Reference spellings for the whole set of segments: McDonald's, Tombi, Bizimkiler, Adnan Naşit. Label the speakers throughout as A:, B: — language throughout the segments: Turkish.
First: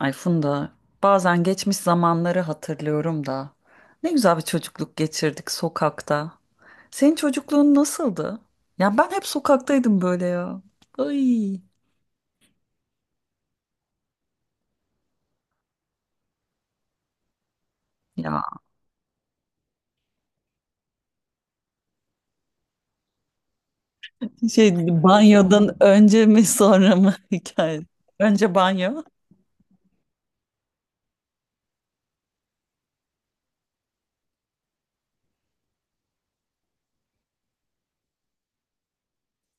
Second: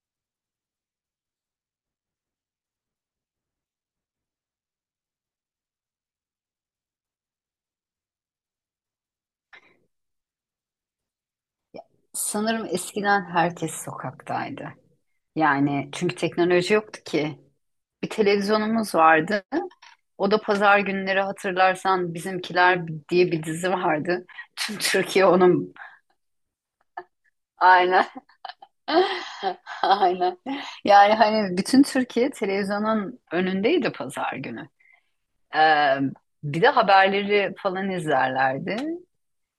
A: Ay Funda, bazen geçmiş zamanları hatırlıyorum da. Ne güzel bir çocukluk geçirdik sokakta. Senin çocukluğun nasıldı? Ya ben hep sokaktaydım böyle ya. Ay.
B: Sanırım eskiden herkes sokaktaydı. Yani çünkü teknoloji yoktu ki. Bir
A: Ya
B: televizyonumuz vardı. O da pazar günleri hatırlarsan Bizimkiler diye bir dizi vardı.
A: şey
B: Tüm Türkiye onun.
A: banyodan önce mi sonra mı hikaye?
B: Aynen.
A: Önce banyo.
B: Aynen. Yani hani bütün Türkiye televizyonun önündeydi pazar günü. Ee, Bir de haberleri falan izlerlerdi.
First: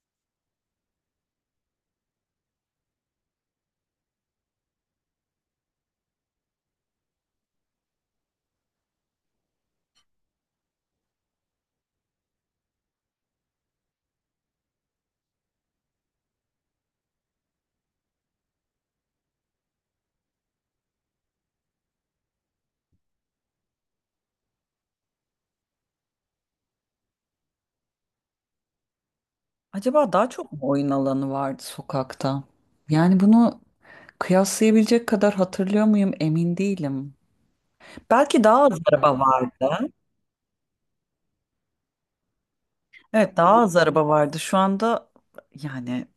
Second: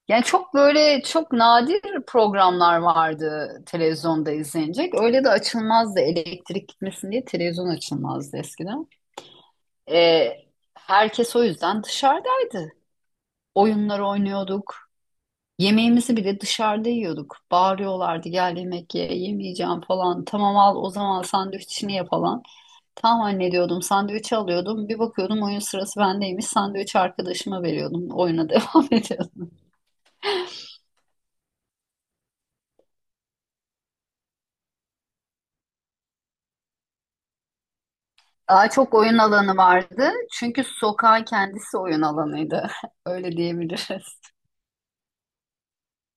B: Yani çok böyle çok nadir programlar vardı televizyonda izlenecek. Öyle de açılmazdı, elektrik gitmesin diye televizyon açılmazdı eskiden. Ee, Herkes o yüzden dışarıdaydı. Oyunlar oynuyorduk. Yemeğimizi bile dışarıda yiyorduk. Bağırıyorlardı, gel yemek ye, yemeyeceğim falan. Tamam, al o zaman sandviçini ye falan. Tamam anne diyordum, sandviçi alıyordum. Bir bakıyordum oyun sırası bendeymiş. Sandviçi arkadaşıma veriyordum. Oyuna devam ediyordum.
A: Acaba daha çok mu oyun alanı vardı sokakta? Yani bunu kıyaslayabilecek kadar hatırlıyor muyum emin değilim. Belki daha
B: Daha
A: az
B: çok oyun
A: araba
B: alanı
A: vardı.
B: vardı. Çünkü sokağın kendisi oyun alanıydı. Öyle
A: Evet, daha az araba
B: diyebiliriz.
A: vardı. Şu anda yani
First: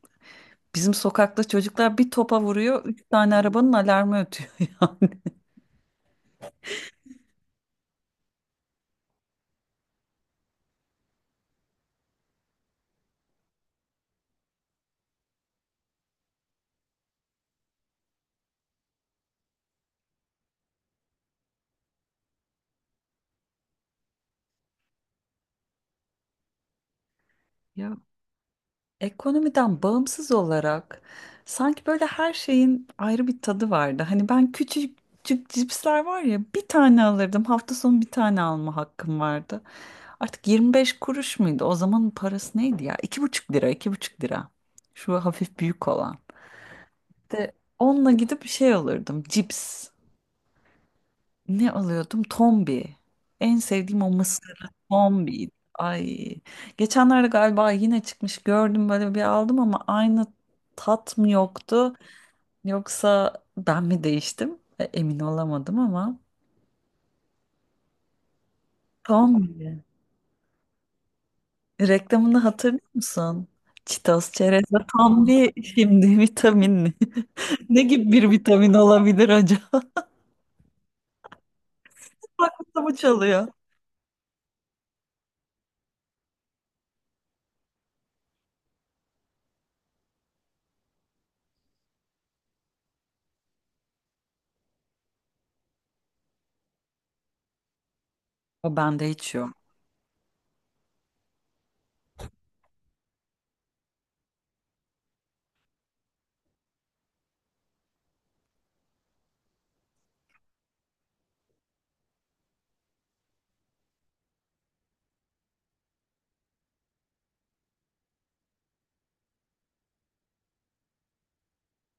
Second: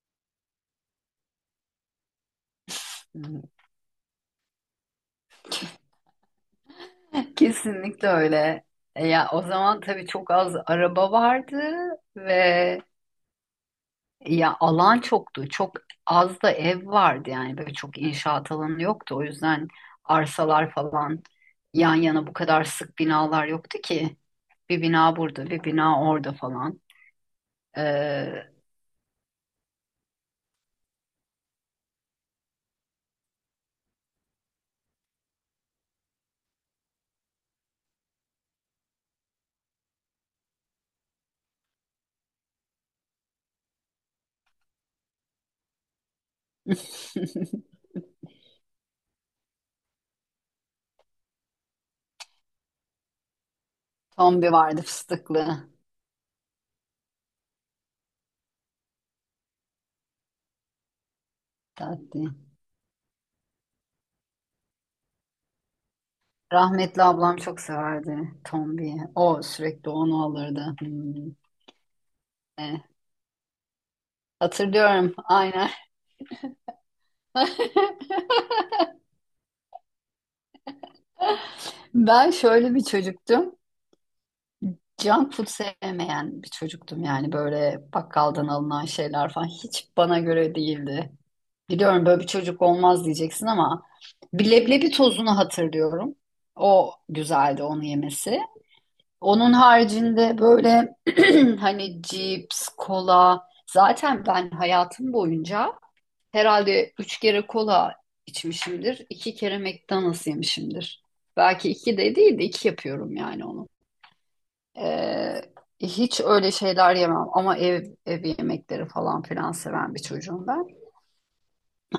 A: bizim sokakta çocuklar bir topa vuruyor, üç tane
B: Hı.
A: arabanın alarmı ötüyor ya.
B: Kesinlikle öyle. Ya o zaman tabii çok az araba vardı ve ya alan çoktu. Çok az da ev vardı, yani böyle çok inşaat alanı yoktu. O yüzden arsalar falan yan yana bu kadar sık binalar yoktu ki. Bir bina burada, bir bina orada falan.
A: Ya,
B: Ee,
A: ekonomiden bağımsız olarak sanki böyle her şeyin ayrı bir tadı vardı. Hani ben küçük küçük cipsler var ya, bir tane alırdım. Hafta sonu bir tane alma hakkım vardı. Artık 25 kuruş muydu? O zamanın parası neydi ya? İki buçuk lira, iki buçuk lira. Şu hafif büyük olan. İşte onunla gidip bir şey alırdım. Cips. Ne alıyordum? Tombi. En sevdiğim o
B: Tombi
A: mısırlı
B: vardı
A: tombiydi.
B: fıstıklı.
A: Ay. Geçenlerde galiba yine çıkmış, gördüm, böyle bir aldım ama aynı tat mı yoktu?
B: Tatlı.
A: Yoksa ben mi değiştim? Emin olamadım ama.
B: Rahmetli ablam çok severdi Tombi'yi. O
A: Tombi.
B: sürekli onu alırdı. Hmm.
A: Reklamını hatırlıyor
B: E,
A: musun? Çitos, çerez ve
B: Hatırlıyorum
A: tombi
B: aynen.
A: şimdi vitaminli. Ne gibi bir vitamin olabilir acaba?
B: Ben şöyle
A: Aklımda
B: bir
A: mı çalıyor.
B: çocuktum. Junk food sevmeyen bir çocuktum, yani böyle bakkaldan alınan şeyler falan hiç bana göre değildi. Biliyorum böyle bir çocuk olmaz diyeceksin ama bir leblebi tozunu hatırlıyorum. O güzeldi, onu yemesi.
A: O bende hiç yok.
B: Onun haricinde böyle hani cips, kola, zaten ben hayatım boyunca herhalde 3 kere kola içmişimdir. 2 kere McDonald's yemişimdir. Belki iki de değil de iki yapıyorum yani onu. Ee, Hiç öyle şeyler yemem ama ev yemekleri falan filan seven bir çocuğum ben.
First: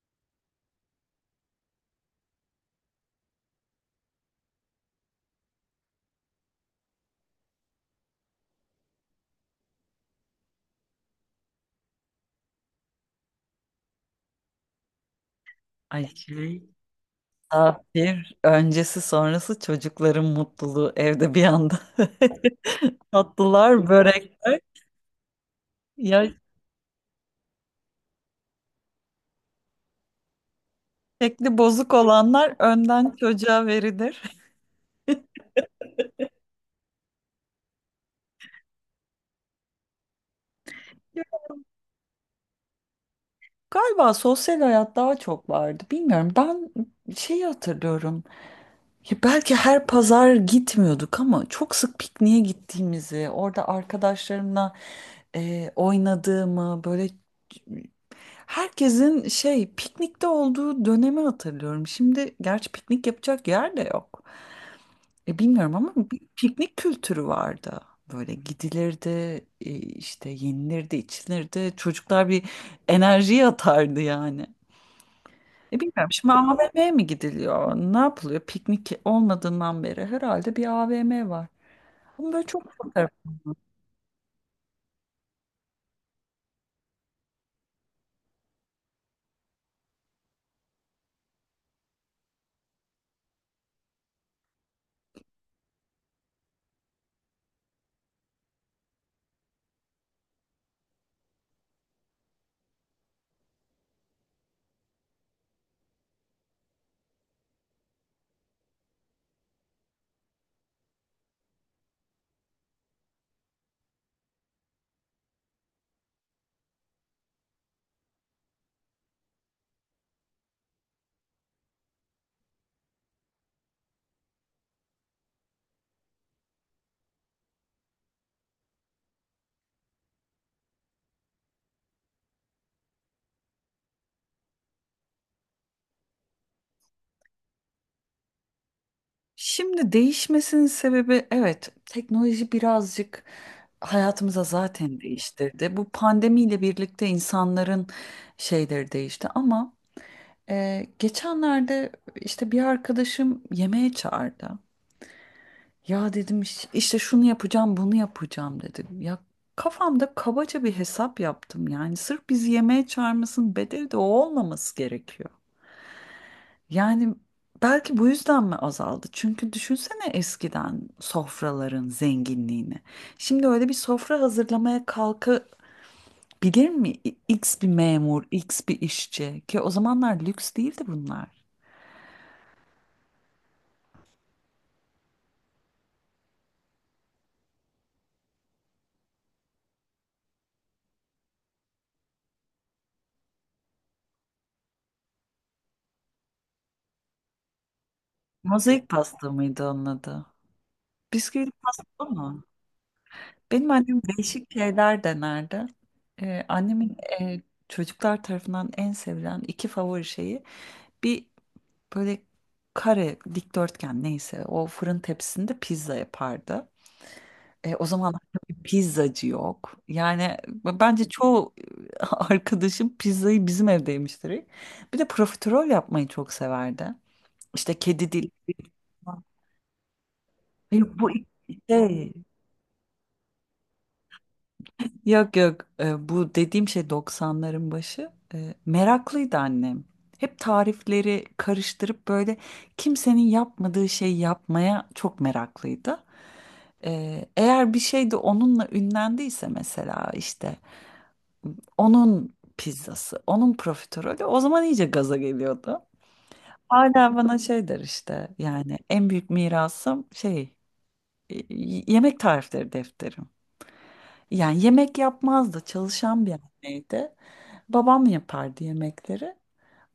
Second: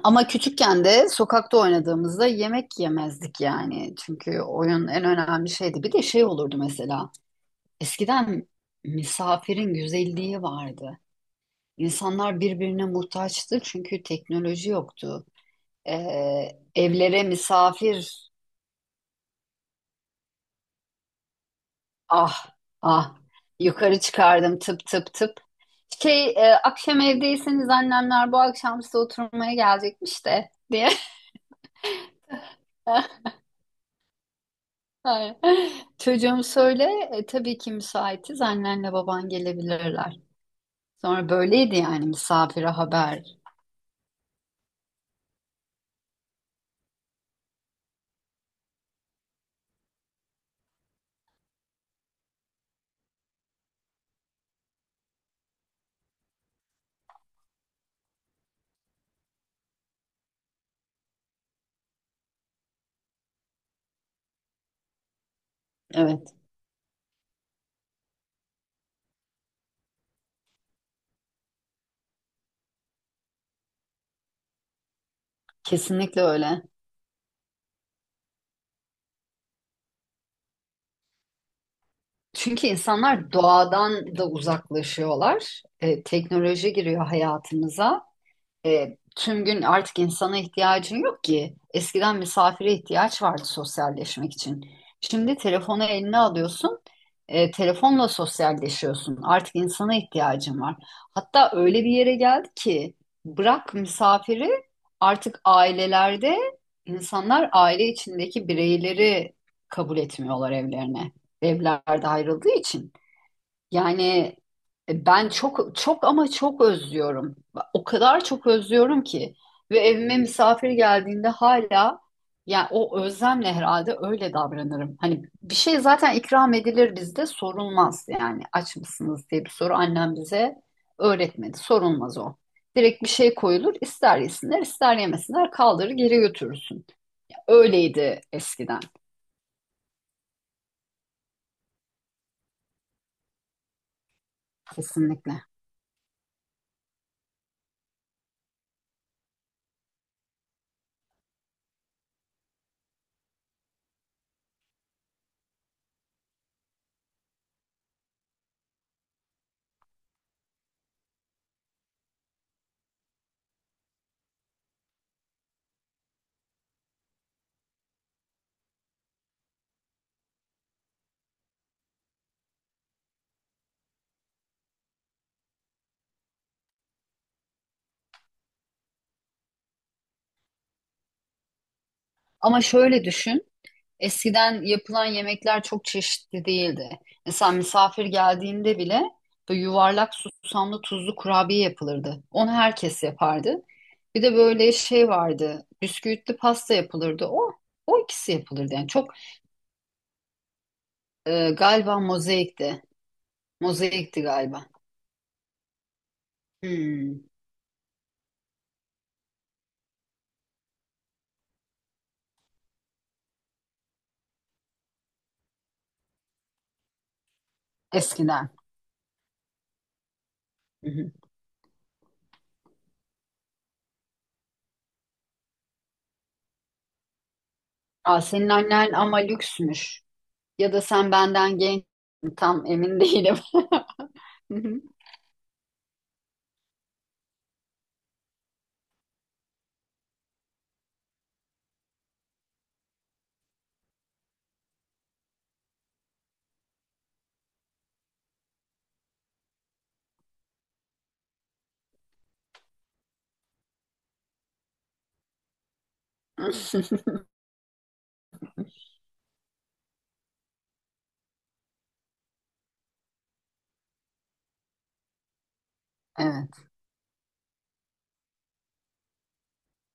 B: Ama küçükken de sokakta oynadığımızda yemek yemezdik yani. Çünkü oyun en önemli şeydi. Bir de şey olurdu mesela. Eskiden misafirin güzelliği vardı. İnsanlar birbirine muhtaçtı, çünkü teknoloji yoktu.
A: Ay.
B: Evlere misafir,
A: Misafir öncesi sonrası çocukların mutluluğu evde bir anda.
B: ah ah,
A: Tatlılar,
B: yukarı
A: börekler.
B: çıkardım tıp tıp tıp. Şey,
A: Ya,
B: akşam evdeyseniz annemler bu akşam size oturmaya gelecekmiş de diye.
A: şekli bozuk olanlar önden çocuğa verilir.
B: Aynen. Çocuğum söyle, tabii ki müsaitiz, annenle baban gelebilirler. Sonra böyleydi yani, misafire haber.
A: Galiba sosyal hayat daha çok vardı. Bilmiyorum. Ben hatırlıyorum. Ya belki her pazar gitmiyorduk ama çok sık pikniğe gittiğimizi, orada arkadaşlarımla oynadığımı, böyle herkesin piknikte olduğu dönemi hatırlıyorum. Şimdi gerçi piknik yapacak yer de yok. Bilmiyorum ama bir
B: Evet,
A: piknik kültürü vardı. Böyle gidilirdi, işte yenilirdi, içilirdi. Çocuklar bir enerji atardı yani. E bilmiyorum.
B: kesinlikle
A: Şimdi
B: öyle.
A: AVM'ye mi gidiliyor? Ne yapılıyor? Piknik olmadığından beri herhalde bir AVM var. Ama böyle çok
B: Çünkü
A: fotoğraf.
B: insanlar doğadan da uzaklaşıyorlar. Teknoloji giriyor hayatımıza. Tüm gün artık insana ihtiyacın yok ki. Eskiden misafire ihtiyaç vardı sosyalleşmek için. Şimdi telefonu eline alıyorsun, telefonla sosyalleşiyorsun. Artık insana ihtiyacın var. Hatta öyle bir yere geldi ki, bırak misafiri, artık ailelerde insanlar aile içindeki bireyleri kabul etmiyorlar evlerine. Evlerde ayrıldığı için. Yani ben çok özlüyorum. O kadar çok özlüyorum ki, ve evime misafir geldiğinde hala, yani o özlemle herhalde öyle davranırım. Hani bir şey zaten ikram edilir bizde, sorulmaz, yani aç mısınız diye bir soru annem bize öğretmedi. Sorulmaz o. Direkt bir şey koyulur, ister yesinler, ister yemesinler, kaldırır geri götürürsün. Öyleydi eskiden,
A: Şimdi değişmesinin sebebi, evet, teknoloji birazcık hayatımıza zaten
B: kesinlikle.
A: değiştirdi. Bu pandemiyle birlikte insanların değişti ama geçenlerde işte bir arkadaşım yemeğe çağırdı. Ya dedim, işte şunu yapacağım, bunu yapacağım," dedim. Ya, kafamda kabaca bir hesap yaptım yani. Sırf bizi yemeğe çağırmasının bedeli de o olmaması gerekiyor. Yani belki bu yüzden mi azaldı? Çünkü düşünsene eskiden sofraların zenginliğini. Şimdi öyle bir sofra hazırlamaya kalkabilir mi X bir memur, X bir işçi, ki o zamanlar lüks değildi bunlar.
B: Ama şöyle düşün. Eskiden yapılan yemekler çok çeşitli değildi. Mesela misafir geldiğinde bile böyle yuvarlak susamlı tuzlu kurabiye yapılırdı. Onu herkes yapardı. Bir de böyle şey vardı. Bisküvitli pasta yapılırdı. O ikisi yapılırdı. Yani
A: Mozaik
B: çok,
A: pasta mıydı onun adı? Bisküvili
B: galiba
A: pasta mı?
B: mozaikti.
A: Benim annem
B: Mozaikti
A: değişik
B: galiba.
A: şeyler denerdi. Annemin
B: Hmm,
A: çocuklar tarafından en sevilen iki favori şeyi, bir böyle kare dikdörtgen neyse o fırın tepsisinde pizza yapardı. E, o zamanlar
B: eskiden.
A: tabii pizzacı yok. Yani
B: Hı
A: bence
B: hı.
A: çoğu arkadaşım pizzayı bizim evde yemiştir. Bir de profiterol yapmayı çok severdi. İşte kedi
B: Aa,
A: dili.
B: senin annen ama lüksmüş. Ya da
A: Yok, bu
B: sen
A: iki
B: benden genç,
A: şey.
B: tam emin değilim.
A: Yok yok, bu dediğim şey doksanların başı. Meraklıydı annem. Hep tarifleri karıştırıp böyle kimsenin yapmadığı şeyi yapmaya çok meraklıydı. E, eğer bir şey de onunla ünlendiyse, mesela işte onun pizzası, onun profiterolü, o zaman iyice gaza geliyordu. Hala bana der işte, yani en büyük mirasım yemek tarifleri defteri. Yani yemek yapmazdı. Çalışan bir
B: Evet.
A: anneydi. Babam yapardı yemekleri.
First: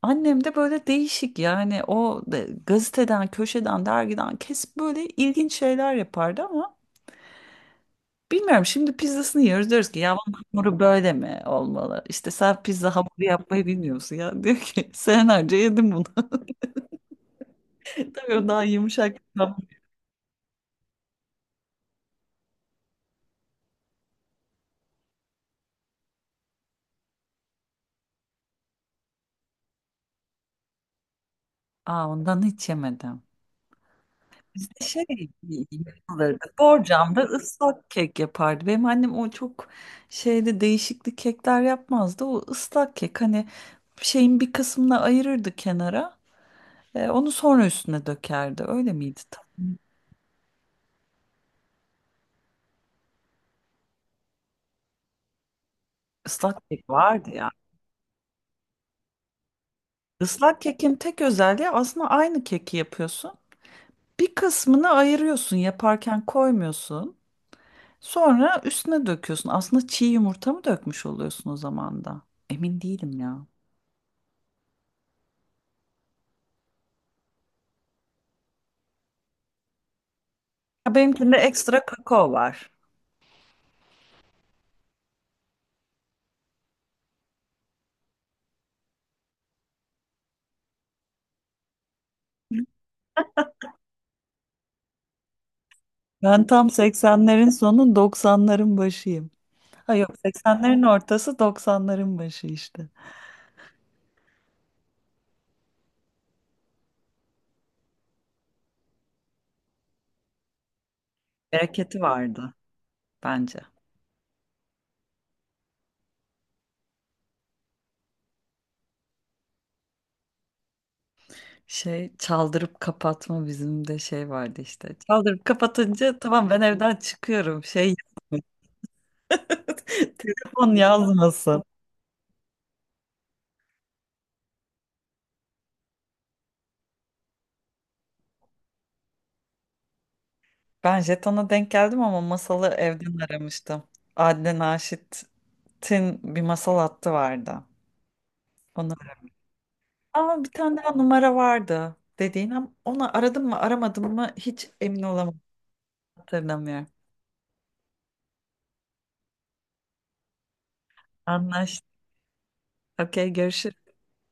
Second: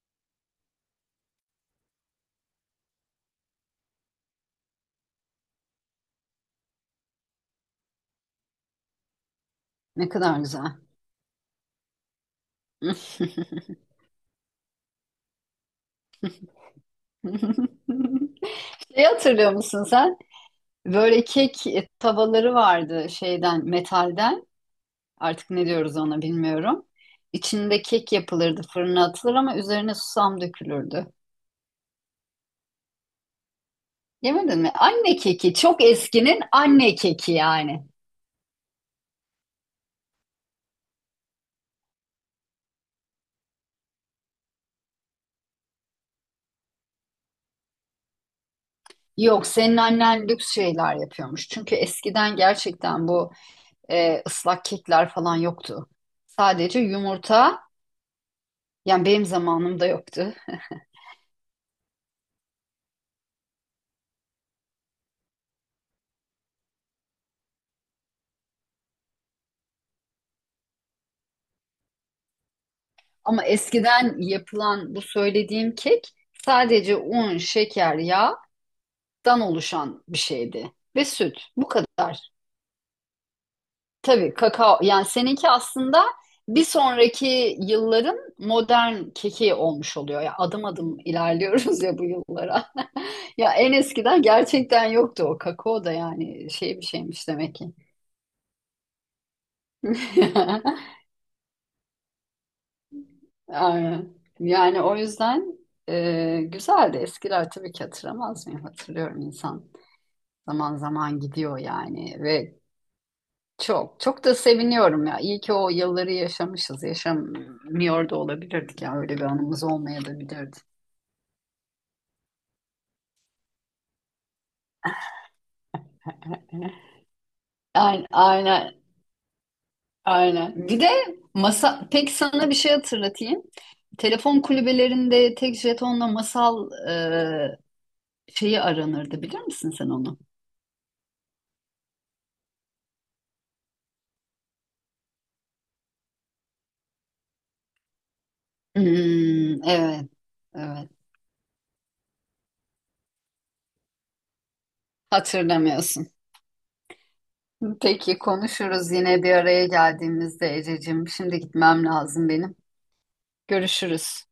A: Annem de böyle değişik, yani gazeteden, köşeden, dergiden kesip böyle ilginç şeyler yapardı ama bilmiyorum, şimdi pizzasını yiyoruz, diyoruz ki
B: Ne
A: ya bunun
B: kadar güzel.
A: hamuru böyle mi olmalı? İşte sen pizza hamuru yapmayı bilmiyorsun ya, diyor ki senelerce yedim bunu. Tabii o daha
B: Şeyi
A: yumuşak bir
B: hatırlıyor
A: hamur.
B: musun sen? Böyle kek tavaları vardı şeyden, metalden. Artık ne diyoruz ona bilmiyorum. İçinde kek yapılırdı, fırına atılır ama üzerine susam dökülürdü.
A: Aa, ondan hiç yemedim.
B: Yemedin mi?
A: Bizde
B: Anne keki, çok eskinin
A: yapılırdı.
B: anne
A: Borcamda
B: keki yani.
A: ıslak kek yapardı. Benim annem o çok değişikli kekler yapmazdı. O ıslak kek, hani bir kısmını ayırırdı kenara. Onu sonra üstüne dökerdi. Öyle miydi? Tam
B: Yok, senin annen lüks şeyler yapıyormuş. Çünkü eskiden gerçekten bu ıslak kekler falan yoktu.
A: ıslak
B: Sadece
A: kek vardı ya.
B: yumurta, yani benim zamanımda yoktu.
A: Islak kekin tek özelliği, aslında aynı keki yapıyorsun. Bir kısmını ayırıyorsun, yaparken koymuyorsun. Sonra üstüne döküyorsun. Aslında çiğ yumurta mı dökmüş oluyorsun o zaman da? Emin değilim
B: Ama
A: ya.
B: eskiden yapılan bu söylediğim kek sadece un, şeker, yağdan oluşan bir şeydi
A: Ya,
B: ve
A: benimkinde
B: süt. Bu
A: ekstra
B: kadar.
A: kakao var.
B: Tabii kakao, yani seninki aslında bir sonraki yılların modern keki olmuş oluyor. Ya adım adım ilerliyoruz ya bu yıllara. Ya en eskiden gerçekten yoktu o kakao da,
A: Ben
B: yani
A: tam
B: şey bir şeymiş
A: 80'lerin
B: demek ki.
A: sonu 90'ların başıyım. Ha yok, 80'lerin ortası 90'ların başı işte.
B: Aynen. Yani o yüzden güzeldi. Eskiler tabii ki hatırlamaz mı? Hatırlıyorum insan. Zaman zaman gidiyor
A: Bereketi
B: yani,
A: vardı
B: ve
A: bence.
B: çok çok da seviniyorum ya. İyi ki o yılları yaşamışız. Yaşamıyor da olabilirdik ya. Öyle bir anımız olmayabilirdi.
A: Şey çaldırıp kapatma, bizim de vardı işte. Çaldırıp kapatınca tamam, ben evden çıkıyorum.
B: Aynen, aynen, aynen.
A: Telefon
B: Bir de
A: yazmasın.
B: masa, peki sana bir şey hatırlatayım. Telefon kulübelerinde tek jetonla masal şeyi aranırdı, bilir misin sen onu?
A: Ben jetona denk geldim ama masalı evden aramıştım. Adnan Naşit'in bir masal hattı vardı. Onu
B: Hmm, evet,
A: Ama bir tane
B: evet.
A: daha numara vardı dediğin, ama onu aradım mı aramadım mı hiç emin olamadım,
B: Hatırlamıyorsun.
A: hatırlamıyorum.
B: Peki konuşuruz yine bir araya geldiğimizde Ececiğim. Şimdi
A: Anlaştık.
B: gitmem lazım benim.
A: Okey, görüşürüz.
B: Görüşürüz.